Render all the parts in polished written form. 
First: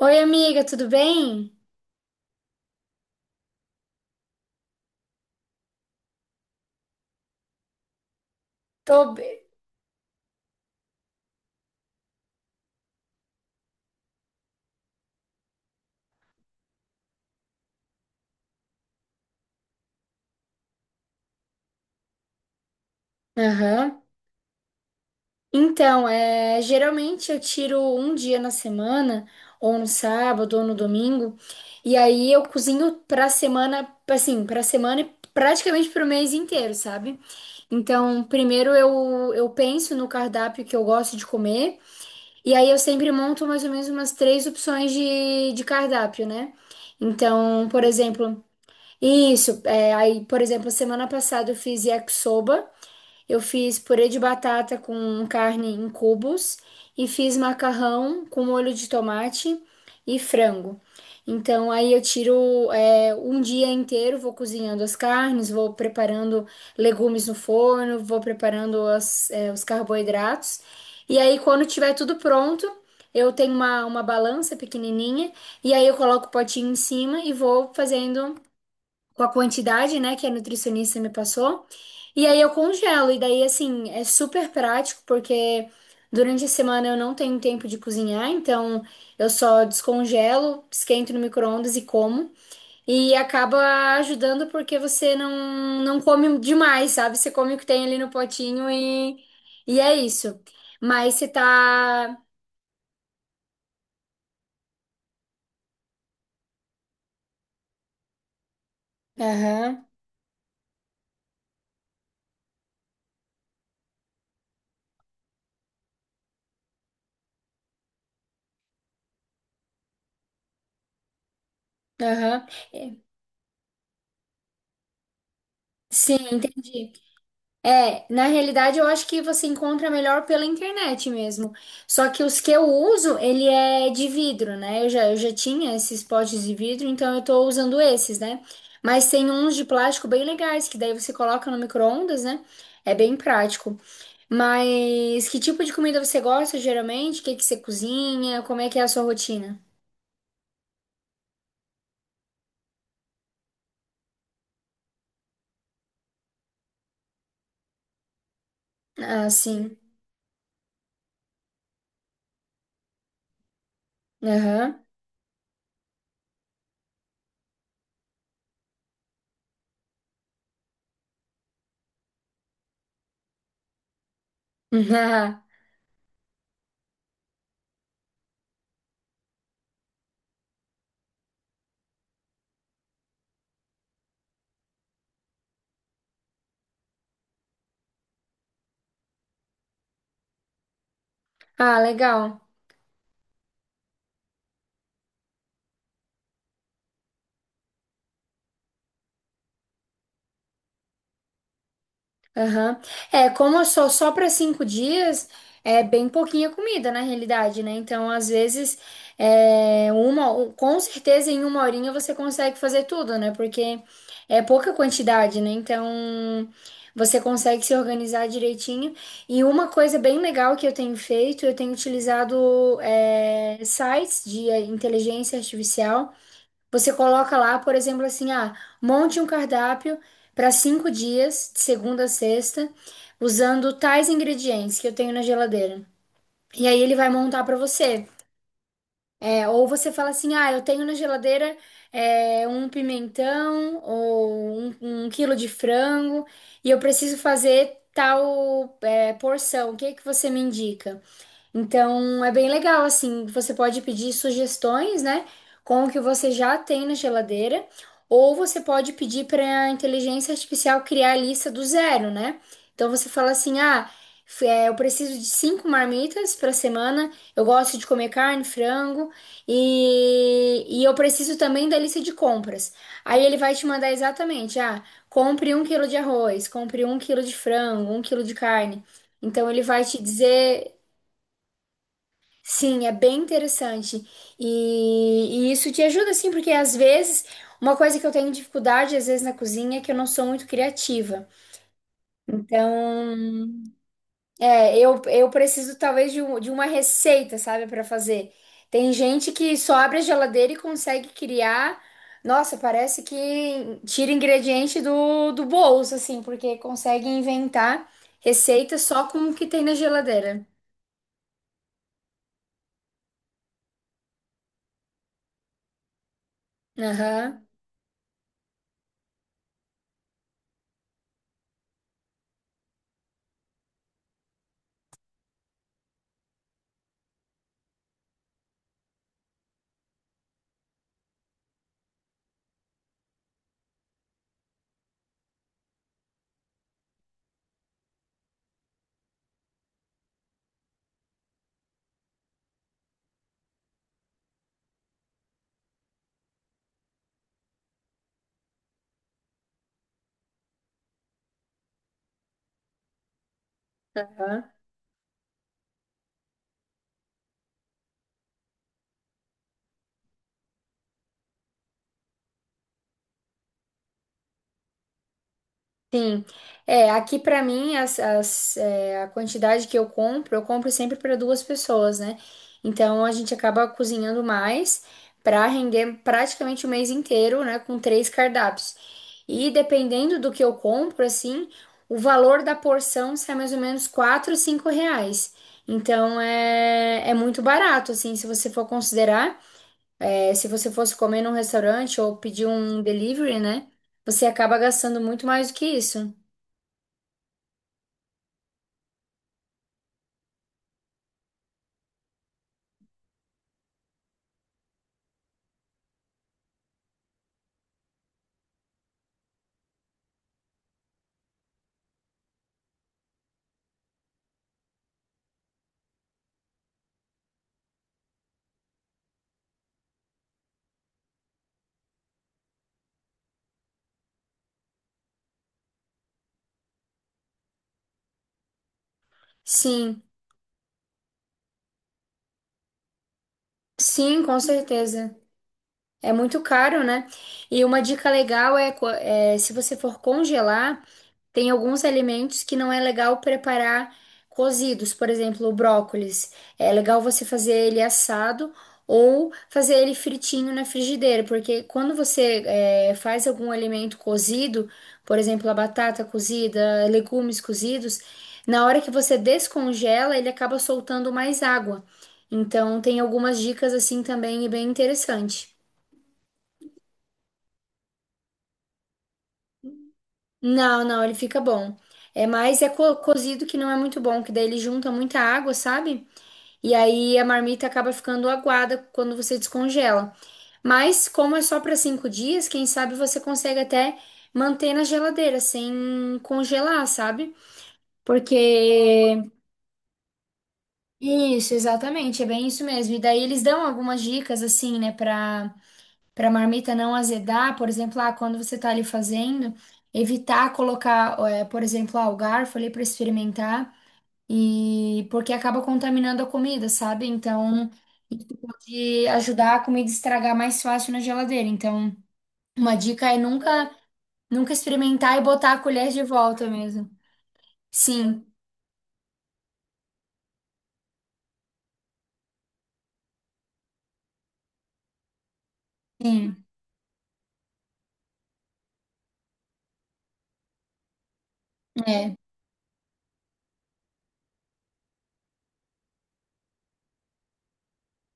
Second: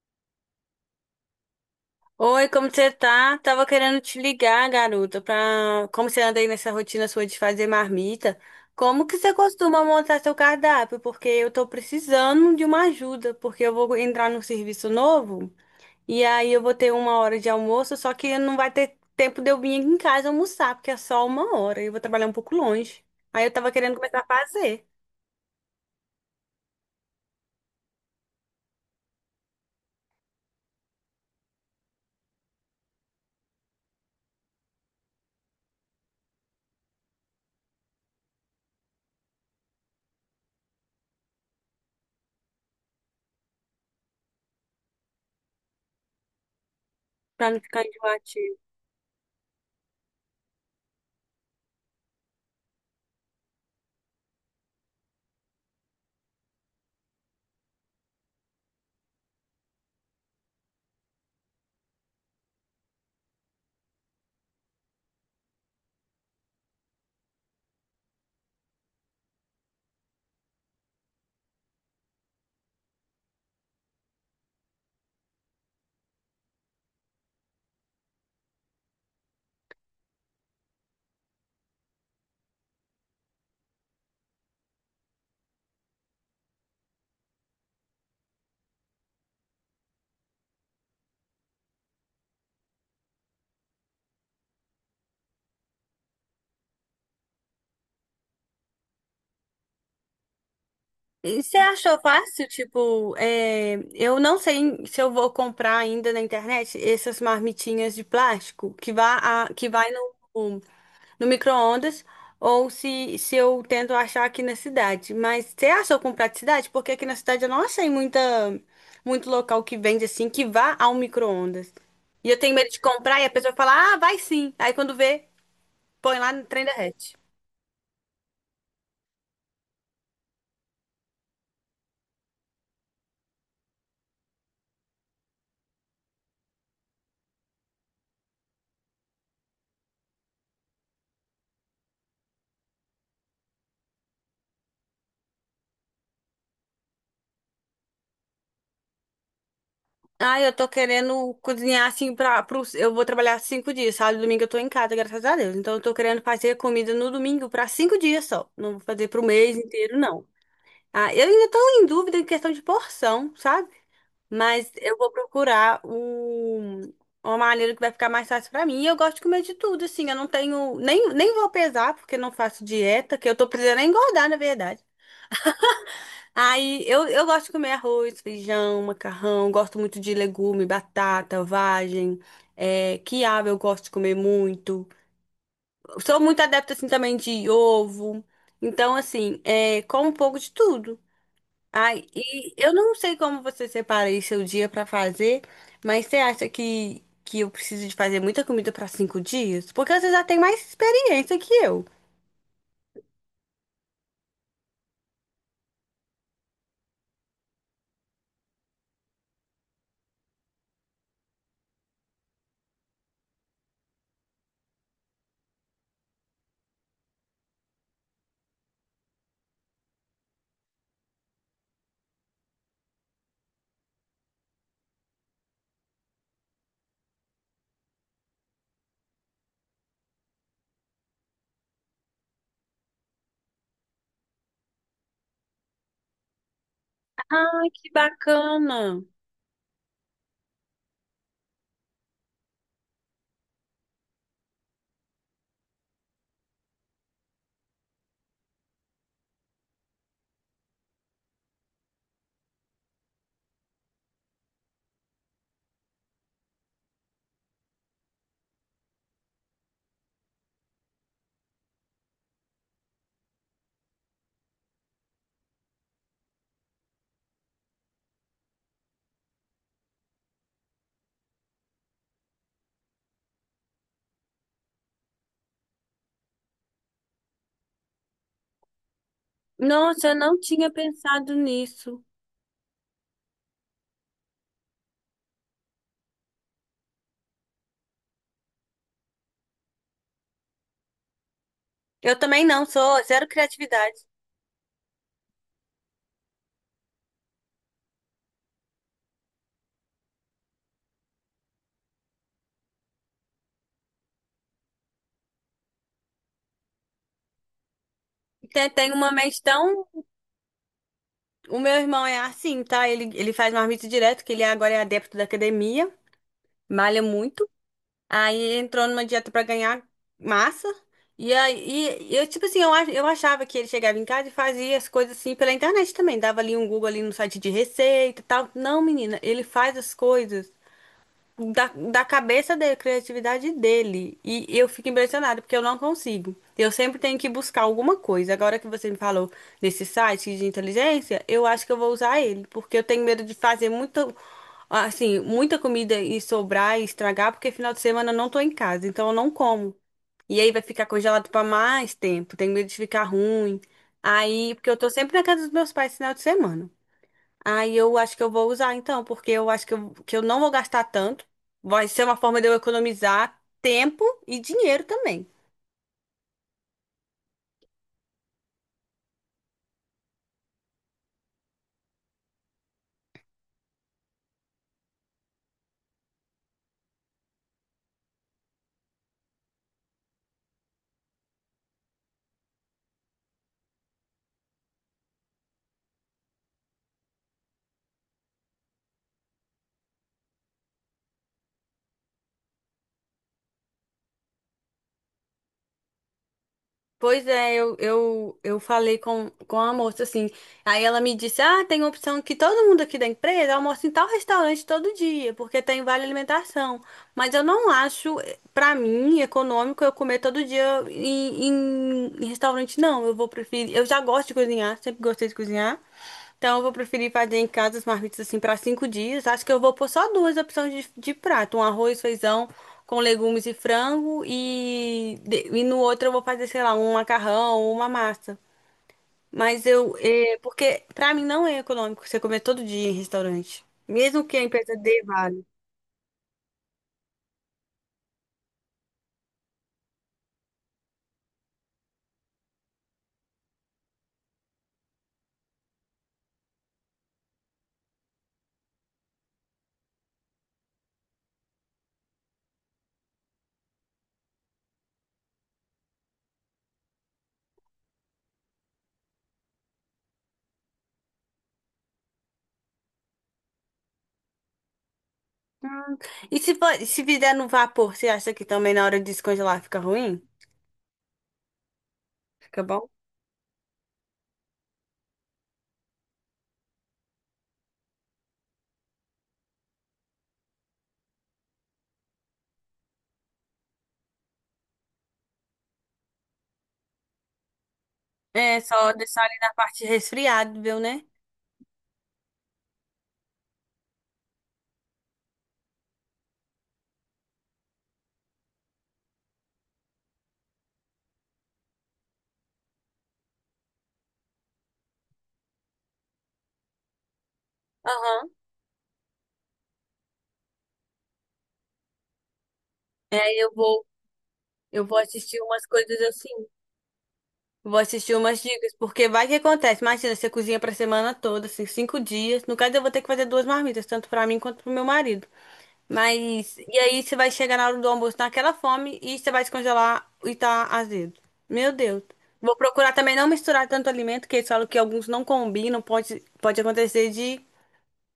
Oi, amiga, tudo bem? Oi, como você tá? Tava querendo te ligar, garota, como você anda aí nessa rotina sua de fazer marmita, como Tô que você bem. costuma montar seu cardápio? Porque eu tô precisando de uma ajuda, porque eu vou entrar num serviço novo e aí eu vou ter uma hora de almoço, só que não vai ter tempo de eu vir aqui em casa almoçar, porque é só uma hora e eu vou trabalhar um pouco longe. Aí eu tava querendo Aham. começar a fazer, Então, geralmente eu tiro um dia na semana, ou no sábado, ou no domingo, e aí eu cozinho pra semana, assim, pra semana e praticamente pro mês inteiro, sabe? Então, primeiro eu penso no cardápio que eu gosto de comer, e aí eu sempre monto mais ou menos umas três opções de cardápio, né? pra não Então, ficar por exemplo, enjoativo. isso, é, aí, por exemplo, semana passada eu fiz yakisoba. Eu fiz purê de batata com carne em cubos e fiz macarrão com molho de tomate e frango. Então, aí eu tiro um dia inteiro, vou cozinhando as carnes, vou preparando legumes no forno, vou preparando os carboidratos. E aí, quando tiver tudo pronto, eu tenho uma balança pequenininha e aí eu coloco o potinho em cima e vou fazendo com a quantidade, né, que a nutricionista me passou. E aí eu congelo. E daí, assim, é super prático, porque durante a semana eu não tenho tempo de cozinhar, então eu só descongelo, esquento no micro-ondas e como. E acaba ajudando porque você não, não come demais, sabe? Você come o que tem ali no potinho e é isso. Mas você E você achou tá. fácil? Tipo, eu não sei se eu vou comprar ainda na internet essas marmitinhas de plástico que vai, que Aham, vai no, no micro-ondas ou se eu tento achar aqui na cidade. Mas você achou com praticidade? Porque aqui na cidade eu não achei muito local que vende assim que vá ao micro-ondas. E eu aham. tenho medo de É, comprar e a pessoa fala, ah, vai sim. Aí quando vê, sim, põe lá no trem da. entendi. É, na realidade eu acho que você encontra melhor pela internet mesmo. Só que os que eu uso, ele é de vidro, né? Eu já tinha esses potes de vidro, então eu tô usando esses, né? Mas tem uns de plástico bem legais, que daí você coloca no micro-ondas, né? É bem prático. Mas que tipo de comida você gosta geralmente? O que que você cozinha? Como é que é a sua rotina? Ah, eu tô querendo cozinhar assim pra eu vou trabalhar 5 dias, sábado e domingo eu tô em casa, graças a Deus. Então eu tô querendo fazer comida no domingo pra 5 dias só. Não vou fazer pro Ah, mês sim. inteiro, não. Ah, eu ainda tô em dúvida em questão de porção, sabe? Mas Aham. eu vou procurar uma maneira que vai ficar mais fácil pra mim. E eu gosto de comer de tudo, assim. Eu não tenho. Nem vou pesar, porque não faço dieta, que eu tô precisando é engordar, na verdade. Aí eu gosto de comer arroz, feijão, macarrão, gosto muito de legume, batata, vagem, quiabo eu gosto de comer muito. Sou muito adepta assim também de ovo. Então, assim, como um pouco de tudo. Ah, Ai, legal. e eu não sei como você separa aí seu dia pra fazer, mas você acha que eu preciso de fazer muita comida pra 5 dias? Porque você já tem mais experiência que eu. Aham. É, como eu sou só para 5 dias, é bem pouquinha comida na realidade, né? Então, às vezes, com certeza em uma horinha você consegue fazer tudo, né? Porque é pouca quantidade, né? Então, você consegue se organizar direitinho. E uma coisa bem legal que eu tenho feito, eu tenho utilizado, é, sites de inteligência artificial. Você coloca lá, por exemplo, assim, ah, monte um cardápio para 5 dias, de segunda a sexta, usando tais ingredientes que eu tenho na geladeira. E aí ele vai montar para Ai, que você. bacana! É, ou você fala assim, ah, eu tenho na geladeira um pimentão ou 1 quilo de frango e eu preciso fazer tal porção. O que é que você me indica? Então é bem legal, assim, você pode pedir sugestões, né, com o que você já tem na geladeira, ou você pode pedir para a inteligência artificial criar a lista do zero, né? Então você fala assim: ah, eu preciso de 5 marmitas para semana, eu gosto de comer carne, frango, e eu preciso também da lista de compras. Aí ele vai te mandar exatamente: ah, compre 1 quilo de arroz, compre 1 quilo de frango, 1 quilo de carne. Então ele vai te Nossa, eu não tinha dizer. pensado nisso. Sim, é bem interessante. E isso te ajuda, sim, porque às vezes uma coisa que eu tenho dificuldade, às vezes, na cozinha é que eu não sou muito criativa. Eu também não, sou Então, zero criatividade. eu preciso talvez de uma receita, sabe, para fazer. Tem gente que só abre a geladeira e consegue criar. Nossa, parece que tira ingrediente do bolso, assim, porque consegue inventar Tem, receita tem só uma com o mente que tem na tão. geladeira. O meu irmão é assim, tá? Ele faz marmita direto, que ele agora é adepto da academia, malha Aham. muito. Aí entrou numa dieta pra ganhar massa. E aí, e eu, tipo assim, eu achava que ele chegava em casa e fazia as coisas assim pela internet também. Dava ali um Google ali no site de receita e tal. Não, menina, ele faz as coisas da cabeça dele, criatividade dele. E eu fico impressionada, porque eu não consigo. Eu sempre tenho que buscar alguma coisa. Agora que você me falou nesse site de inteligência, eu acho que eu vou usar ele, porque eu tenho medo de fazer muito assim, muita comida e sobrar e estragar, porque final de semana eu não tô em casa, então eu não como. E aí vai ficar congelado para mais tempo, tenho medo de ficar ruim. Aham. Aí, porque eu tô sempre na casa dos meus pais final de semana. Aí eu acho que eu vou usar então, porque eu acho que eu não vou gastar tanto. Vai ser uma forma de eu economizar tempo e dinheiro também. É, aqui pra mim a quantidade que eu compro sempre para duas pessoas, né? Então a gente acaba cozinhando mais pra render praticamente o mês inteiro, né? Com três cardápios. E dependendo do que eu compro, assim, o valor da porção sai mais ou menos R$ 4, R$ 5. Então é, é muito barato, assim, se você for considerar. É, se você fosse comer num restaurante ou pedir um delivery, né? Você acaba gastando muito mais do que isso. Pois é, eu falei com a moça assim. Aí ela me disse: ah, tem uma opção que todo mundo aqui da empresa almoça em tal restaurante todo dia, porque tem vale alimentação. Mas eu não acho, pra mim, econômico eu comer todo dia em restaurante, não. Eu vou preferir. Eu já gosto de cozinhar, sempre gostei de cozinhar. Então eu vou preferir fazer em casa as marmitas assim pra 5 dias. Acho que eu vou pôr só duas opções de prato: um arroz, feijão com legumes e frango e no outro eu vou fazer, sei lá, um macarrão ou uma massa. Mas eu, Sim. é, porque pra mim não é econômico você comer todo dia em restaurante. Sim, Mesmo que com a empresa dê certeza. vale. É muito caro, né? E uma dica legal é, se você for congelar. Tem alguns alimentos que não é legal preparar cozidos, por exemplo, o brócolis. É legal você fazer ele assado ou fazer ele fritinho na frigideira, porque quando você faz algum alimento cozido, por exemplo, a batata cozida, legumes cozidos, na hora que você descongela, ele acaba soltando mais água. Então, tem algumas dicas assim também e bem interessante. Hum. E se fizer no vapor, você acha que também na hora de descongelar fica ruim? Não, não, ele fica bom. É mais Fica é bom? Cozido que não é muito bom, que daí ele junta muita água, sabe? E aí a marmita acaba ficando aguada quando você descongela. Mas como é só para 5 dias, quem sabe você consegue até manter na geladeira sem congelar, sabe? É, só Porque deixar ali na parte resfriável, né? isso, exatamente, é bem isso mesmo. E daí eles dão algumas dicas assim, né, para a marmita não azedar, por exemplo, ah, quando você está ali fazendo, evitar colocar, por exemplo, ah, o garfo ali para experimentar, e porque acaba contaminando a comida, sabe? Então, isso Aham. pode ajudar a comida a estragar mais fácil na geladeira. Então, uma dica é É, eu nunca, vou, nunca eu vou experimentar e assistir botar a umas colher coisas de assim. volta mesmo. Vou assistir Sim, umas dicas, porque vai que acontece. Imagina, você cozinha pra semana toda, assim, 5 dias. No caso, eu vou ter que fazer duas marmitas, tanto pra mim quanto pro meu marido. sim, Mas, e aí você vai chegar na hora do almoço naquela fome e você vai descongelar e tá azedo. Meu Deus. é. Vou procurar também não misturar tanto alimento, que eles falam que alguns não combinam, pode acontecer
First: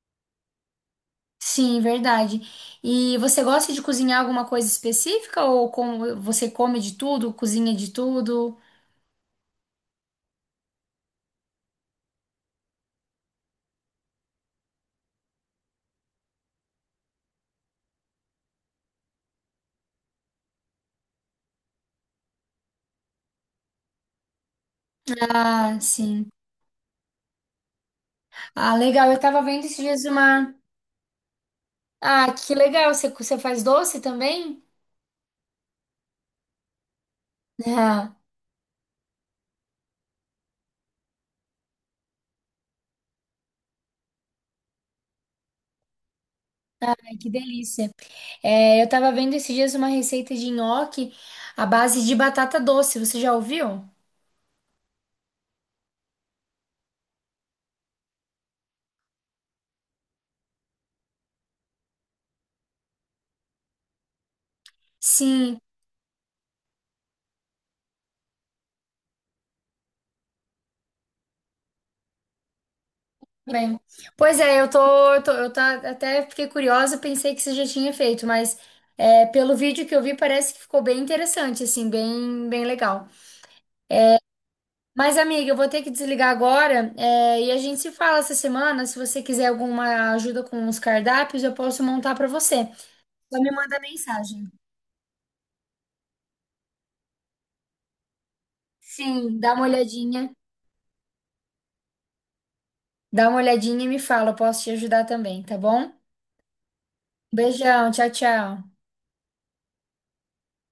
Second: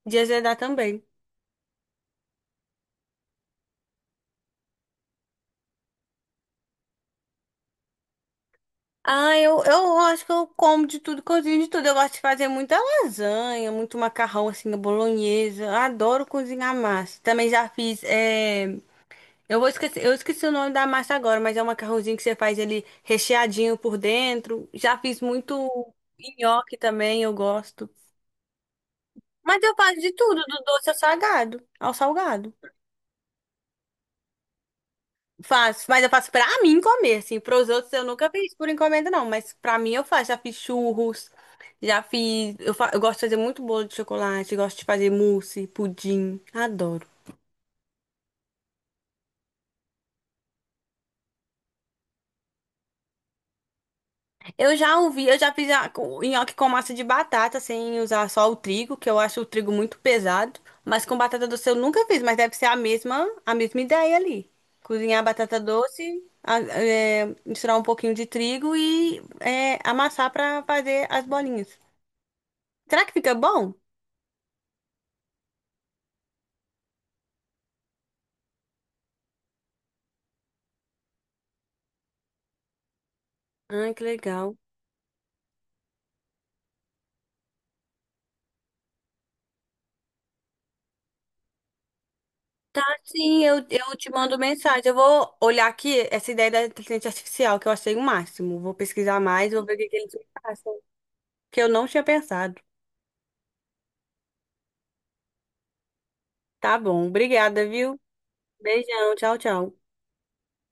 de azedar também. Sim, verdade. E você gosta de cozinhar alguma coisa específica ou como você come de tudo, cozinha de tudo? Ah, eu acho que eu como de tudo, cozinho de tudo. Eu gosto de fazer muita lasanha, muito macarrão, assim, a bolonhesa. Eu adoro cozinhar massa. Também já fiz, é... Eu vou esquecer, eu esqueci o nome da massa agora, mas é um macarrãozinho que você faz ele recheadinho por dentro. Já fiz muito Ah, sim. nhoque também, eu gosto. Ah, legal. Eu tava Mas vendo eu esses faço dias de tudo, uma. do doce ao salgado, ao Ah, que salgado. legal. Você, você faz doce também? Faço, mas eu faço pra mim comer, assim. Pros outros eu Ah, nunca fiz por encomenda, não. Mas pra mim eu faço. Já fiz churros, já fiz. Eu gosto de fazer muito bolo de chocolate, gosto de fazer mousse, pudim. Adoro. ai, que delícia. É, eu tava vendo esses dias uma receita de nhoque à base de batata doce. Você já ouviu? Eu já ouvi, eu já fiz nhoque com massa de batata, sem usar só o trigo, que eu acho o trigo muito pesado. Mas com batata doce eu nunca fiz, mas deve ser a mesma ideia ali. Cozinhar a Sim, batata doce, é, misturar um pouquinho de trigo e é, amassar pra fazer as bolinhas. Será que fica bom? bem. Pois é, eu tô, eu tô, eu tá, até fiquei curiosa, pensei que você já tinha feito, mas é, pelo vídeo que eu vi, parece que ficou bem interessante, assim, bem, bem legal. Ah, que legal. Mas, amiga, eu vou ter que desligar agora, é, e a gente se fala essa semana. Se você quiser alguma ajuda com os cardápios, eu posso montar para você. Só Sim, me manda eu te mando mensagem. mensagem. Eu vou olhar aqui essa ideia da inteligência artificial, que eu achei o máximo. Vou pesquisar Sim, mais, vou ver o que que eles me passam, que eu não tinha pensado. dá uma olhadinha e me fala, eu posso te ajudar também, tá bom? Tá bom, obrigada, Beijão, viu? tchau, tchau. Beijão, tchau, tchau.